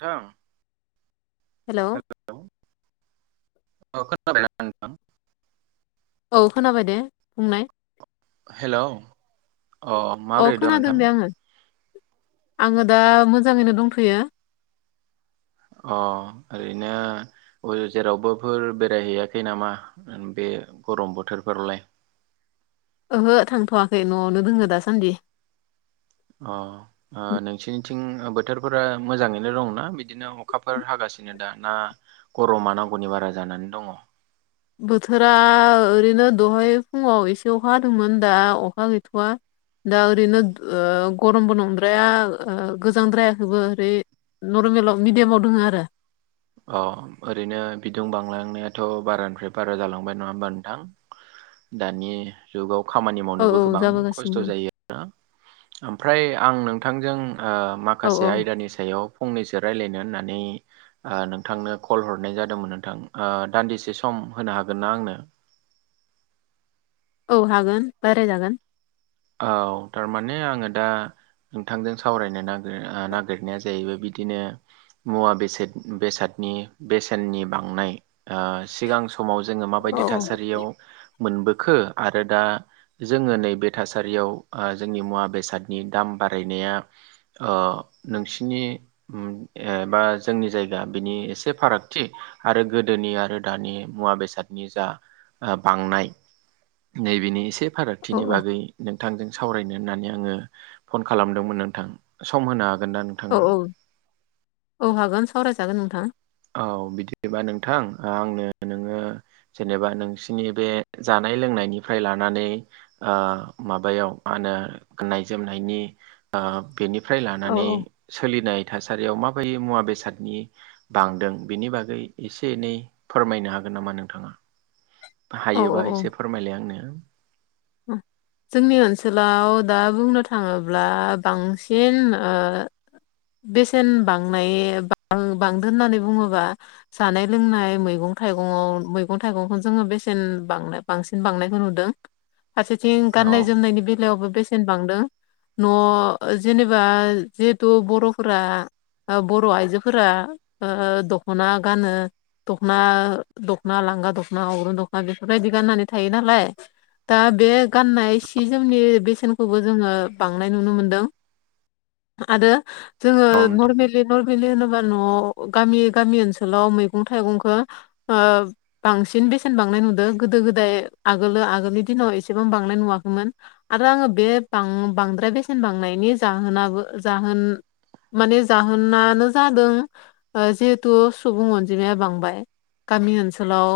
थां हेलौ हेल' [unintelligible] अ खोनाबाय ना नोंथां औ खोनाबाय दे बुंनाय हेलौ अ अ माब्रै दं नोंथां? आंङो दा मोजाङैनो दंथ'यो अ ओरैनो [unintelligible] जेरावबोफोर बेरायहैयाखै नामा बे गरम बोथोरफोरावलाय? ओहो थांथ'वाखै न'आवनो दोङो दासान्दि अ ओ नोंसिनिथिं बोथोरफोरा मोजाङैनो दंना बिदिनो अखाफोर हागासिनो दा ना गरमा नांगौनि बारा जानानै दङ? बोथोरा ओरैनो दहाय फुङाव एसे अखा हादोंमोन दा अखा गैथ'वा दा ओरैनो ओ गरमबो नंद्राया ओ गोजांद्रायाखैबो ओरै नरमेलाव मिडियामाव दोङो आरो अ ओरैनो बिदुं बांलांनायाथ' बारानिफ्राय बारा जालांबाय नङा होमबा नोंथां दानि जुगाव खामानि औ मावनोबो औ गोबां खस्थ' जाबोगासिनो जायो ओमफ्राय आं नोंथांजों ओ औ औ माखासे आयदानि सायाव फंनैसो रायलायनो होननानै ओ नोंथांनो कल हरनाय जादोंमोन नोंथां ओ दान्दिसे सम होनो हागोनना आंनो? औ हागोन रायलाय जागोन औ थारमाने आङो दा नोंथांजों सावरायनो नागिर ओ नागिरनाया जाहैबाय बिदिनो मुवा बेसेद बेसादनि बेसेननि बांनाय ओ सिगां स समाव जोङो औ माबायदि थासारियाव मोनबोखो आरो दा जोङो नैबे थासारियाव ओ जोंनि मुवा बेसादनि दाम बारायनाया ओ नोंसिनि उ एबा जोंनि जायगा बिनि एसे फारागथि आरो गोदोनि आरो दानि मुवा बेसाद [unintelligible] नि जा बांनाय नैबेनि एसे औ फारागथिनि बागै नोंथांजों सावरायनो होननानै आङो फन खालामदोंमोन नोंथां सम होनो हागोन दा औ औ औ हागोन सावरायजागोन नोंथां औ बिदिबा नोंथां आंनो नोङो जेनेबा नोंसिनि बे जानाय लोंनायनिफ्राय लानानै ओ माबायाव मा होनो गाननाय जोमनायनि ओ बेनिफ्राय औ लानानै औ सोलिनाय थासारियाव माबाय [unintelligible] मुवा बेसादनि बांदों बिनि बागै एसे एनै फोरमायनो हागोन नामा नोंथाङा औ हायोबा एसे फोरमायलाय आंनो उ जोंनि ओनसोलाव दा बुंनो थाङोब्ला बांसिन ओ बेसेन बांनाय बां बांदो होननानै बुङोबा जानाय लोंनाय मैगं थाइगंआव मैगं थाइगंखौ जोङो बेसेन बांना बांसिन बांनायखौ नुदों फारसेथिं औ गाननाय जोमनायनि बेलायावबो बेसेन बांदों न' जेनेबा जिहेथु बर'फोरा ओ बर' आइजोफोरा ओ दख'ना गानो दख'ना लांगा दख'ना अग्रं दख'ना बेफोरबायदि गाननानै थायो नालाय दा बे गाननाय सि जोमनि बेसेनखौबो जोङो बांनाय नुनो मोनदों आरो जोङो औ नोंथां नर्मेल नरमेलि होनोबा न'आव गामि गामि ओनसोलाव मैगं थाइगंखौ ओ बांसिन बेसेन बांनाय नुदों गोदो गोदाय आगोलो आगोलनि दिनाव एसेबां बांलनाय नुवाखैमोन आरो आङो बेां बांद्राय बेसेन बांनायनि जाहोनाबो जाहोन माने जाहोनानो जादों जिहेथु सुबुं अनजिमाया बांबाय गामि ओनसोलाव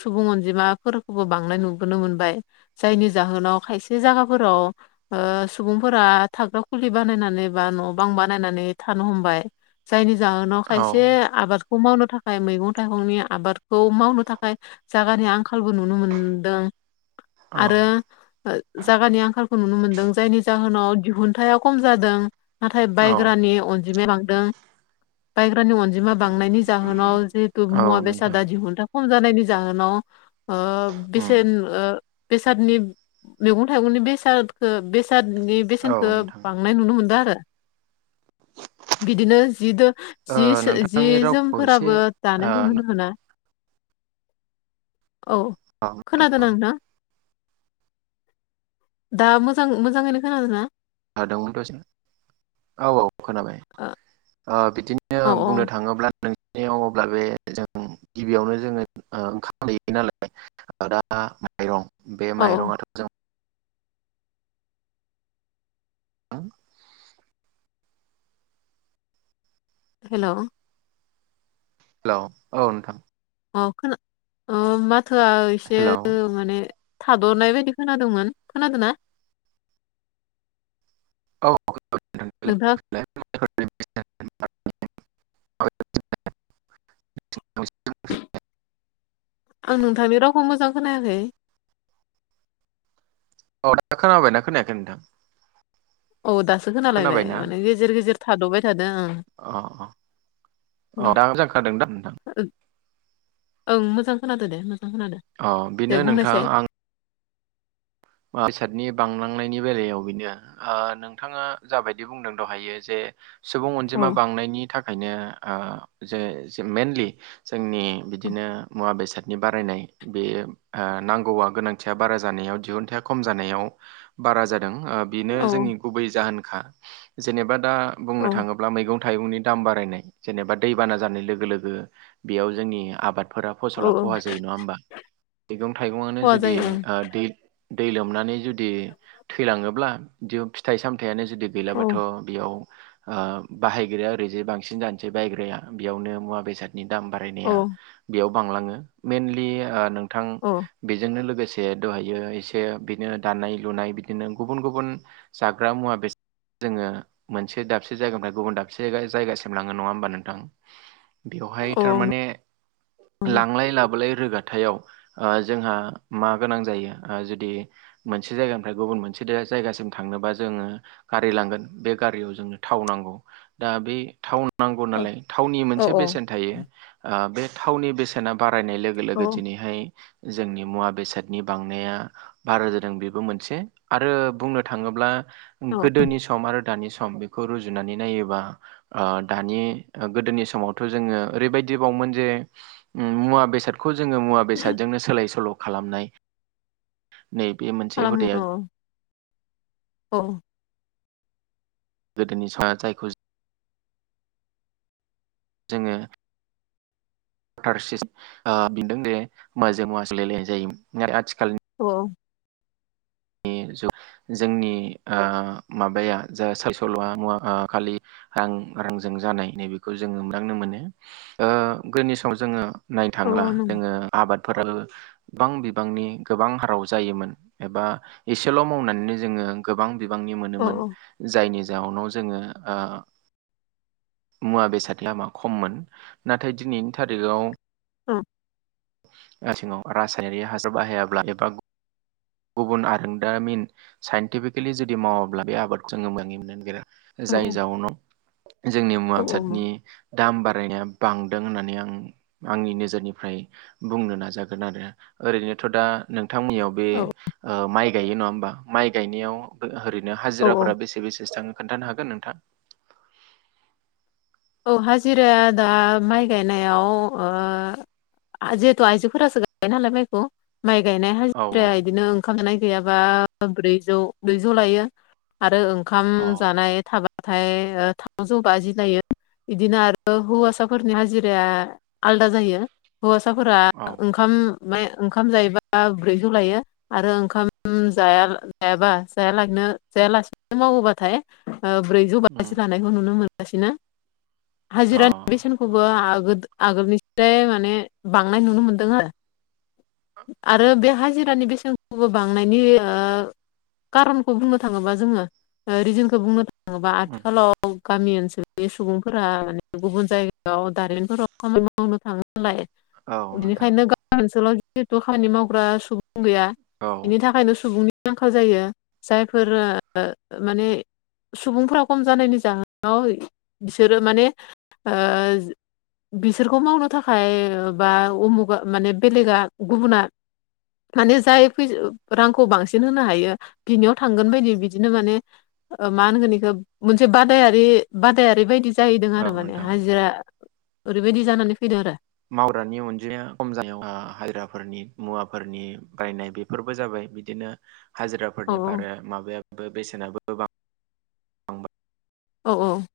सुबुं अनजिमाफोरखौबो बांनाय नुबोनो मोनबाय जायनि जाहोनाव खायसे जायगाफोराव ओ सुबुंफोरा थाग्रा खुलि बानायनानै बा न' बां बानायनानै थानो हमबाय जायनि जाहोनाव खायसे औ आबादखौ मावनो थाखाय मैगं थाइगंनि आबादखौ मावनो थाखाय जागानि आंखालबो नुनो मोनदों औ आरो जागगानि आंखालखौ नुनो मोनदों जायनि जाहोनाव दिहुनथाया खम जादों नाथाय औ बायग्रानि अनजिमाया बांदों बायग्रानि अनजिमा बांनायनि जाहोनाव जे मुवा औ नोंथां बेसादा दिहुुनथा खम जानायनि जाहोनाव उम बेसेन ओ बेसादनि मैगं थाइगंनि बेसाद बेसादनि औ बेसेनखौ नोंथां बां नाय नुनो मोनदों आरो बिदिनो जिदो ओ जिसो जि नोंथांनि रावखौ एसे जोमफोराबो ओ दानायखौ होनो मोना औ औ गोनां औ ना दा मोजां मोजाङैनो खोनादों ना? [unintelligible] दोंंमोन दस औ औ खोनाबाय ओ ओ बिदिनो औ [unintelligible] बुंनो थाङोब्लाों नों [unintelligible] अब्ला बे जों गिबियावनो जोङो ओ ओंखाम दैयो नालाय दा माइरं बे औ औ माइरङाथ' जों हो हेल' हेल' औ नोंथां अ खोना अ माथोआ एसे हेलौ माने थादनाय बायदि खोनादोंमोन खोनादों ना? औ [unintelligible] नोंथाङा [unintelligible] [unintelligible] आं नोंथांनि रावखौ मोजां खोनायाखै औ दा खोनाबाय दा खोनायाखै नोंथां? औ दासो खालायबाय खोनाबायना माने गेजेर गेजेर थाद'बाय थादों ओं अ अ अ ओं दा मोजां खोनादों दां नोंथां? ओं मोजां खोनादो दे मोजां खोनादो अ दे बेनो नोंथां बुंनायसाय आं बेसादनि बांलांनायनि बेलायाव बेनो ओ नोंथाङा जाबायदि बुंदों दहायो जे सुबुं औ अनजिमा बांनायनि थाखायनो ओ जे मइेनलि जोंनि बिदिनो मुवा बेसाद नि बारायनाय बे ओ नांगौआ गोनांथिया बारा जानायाव दिहुनथाया खम जानायाव बारा जादों ओ बेनो औ औ जोंनि गुबै जाहोनखा जेनेबा दा बुंनो औ थाङोब्ला मैगं थाइगंनि दाम बारायनाय जेनेबा दैबाना जानाय लोगो लोगो बेयाव जोंनि आबाद फोरा फसला औ खहा जायो नङा होमबा मैगं थाइगंनो खहा जुदि जायो ओ दै दै लोमनानै जुदि थैलाङोब्ला बि फिथाइ सामथायाइनो जुदि गैलाबाथ' ओं बेयाव ओ बाहायग्राया ओरैजे बांसिन जानोसै बायग्राया बेयावनो मुवा बेसादनि दाम बा औ बारायनाया बेयाव बांलाङो मइेनलि ओ नोंथां औ बेजोंनो लोगोसे दहायो एसे ओ बिदिनो दानाय लुनाय बिदिनो गुबुन गुबुन जाग्रा मुवा बे जोङो मोनसे दाबसे जायगानिफ्राय गुबुन दाबसे जायगासिम लाङो नङा होमबा नोंथां बेवहाय औ थारमाने नंगौ लांलाय लाबोलाय रोगा हाथायाव ओ जोंहा मा गोनां जायो दि मोनसे जायगानिफ्राय गुबुन मोनसे जायगासिम थांनोबा जोङो गारि लांगोन बे गारियाव जोंनो थाव नांगौ दा बे थाव नांगौ औ नालाय थावनि औ मोनसे बेसेन थायो ओ बे थावनि बेसेना बारायनाय लोगो औ लोगो दिनैहाय जोंनि मुवा बेसादनि बांनाया भारा जादों बेबो मोनसे आरो बुंनो थाङोब्ला औ गोदोनि सम आरो दानि सम बेखौ रुजुनानै नायोबा ओ दानि गोदोनि समावथ' जोङो ओरैबायदिबावोमोन जे उम मुवा बेसादखौ जोङो मुवा बेसादजोंनो सोलाय सोल' खालामनाय नै बे मोन खालामो औ औ गोदोनि समा जायखौ जों जोङो थार सिस ओ बिदों दे मुजों मुवा जों सोलायलायनाय जायो न आथिखालनि औ [unintelligible] जोंनि ओ माबाया जा सायसल'आ मुवा ओ खालि रां रांजों जानाय नैबेखौ जोङो मोनदांनो मोनो ओ गोदोनि समाव जोङो नायनो औ थांला नंगौ जोङो आबादफोराबो गोबां बिबांनि गोबां हाराव जायोमोन एबा एसेल' मावनानैनो जोङो गोबां बिबांनि औ मोनोमोन। औ जायनि जाउनाव जोङो ओ मुवा बेसाद लामा खममोन नाथाय दिनैनि थारिखाव औ [unintelligible] रासायनारि हाजार बाहायाब्ला एबा गुबुन आरोंदामिन साइन्टिफिकेलि जुदि मावाब्ला बे आबादखौ जो मोजाङै मोननो नागिरा औ जाय जाउनाव जोंनि मुवा औ बेसादनि नंगौ दाम बारायनाया बांदों होननानै आं आंनि नोजोरनिफ्राय बुंनो नाजागोन आरो ओरैनोथ' दा नोंथांमोननियाव बे औ ओ माइ गायो नङा होमबा माइ गायनायाव ओरैनो औ हाजिराफोरा बेसे बेसेसो थाङो खोन्थानो हागोन नोंथां? औ हाजिराया दा माइ गायनायाव ओ जेहेथ' आइजोफोरासो गायो नालाय माइखौ माइ गायनाय औ हाजिराया बिदिनो ओंखाम जानाय गैयाबा ब्रैजौ ब्रैजौ लायो। आरो ओंखाम औ जानाय थाबाथाय [inaudible] इदिनो आरो हौवासाफोरनि हाजिराया आलदा जायो हौवासाफोरा औ ओंखाम माने ओंखाम जायोबा ब्रैजौ लायो। आरो ओंखाम जाया जायाबा जायालागिनो जायालासिनो मावोबाथाय ब्रैजौ बाजि उम लानायखौ नुनो मोनगासिनो अ हाजिरानि बेसेन आगोल आगोलनिफ्राय माने बांनाय नुनो मोनदों आरो। आरो बे हाजिरानि बेसेनखौबो बांनायनि ओ कारनखौ बुंनो थाङोबा जोङो रिजोनखौ बुंनो थाङोबा उम आथिखालाव गामि ओनसोल बे सुबुंफोरा गुबुन जायगायाव दारिमिनफोराव खामानि मावनो थाङो नालाय औ नोंथां बिनिखायनो गामि ओनसोलाव जिहेतु खामानि मावग्रा सुबुं गैया औ बेनि थाखायनो सुबुंनि आंखाल जायो। जायफोर माने सुबुंफ्रा खम जानायनि जाहोनाव बिसोरो माने ओ बिसोरखौ मावनो थाखाय बा उमुगा माने बेलेगा गुबुना माने जाय फै रांखौ बांसिन होनो हायो बिनियाव थांगोन बायदि बिदिनो माने ओ मा होनगोन इखो मोनसे बादायारि बाद बादायारि बायदि जाहैदों औ आरो माने नोंथां हाजिरा ओरैबायदि जानानै फैदों आरो। मावग्रानि अनजिमाया खम जानायावहा हाजिराफोरनि मुवाफोरनि बायनाय बे फोरबो जाबाय बिदिनो औ हाजिराफोरनि बारा माबायो बेसेनाबो बां औ औ।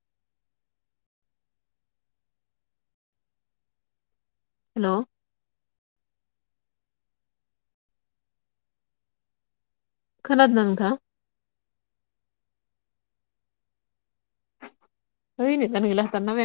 हेल' खोनादों ना नोंथां? है नेटआनो गैला दानना होबाय आं।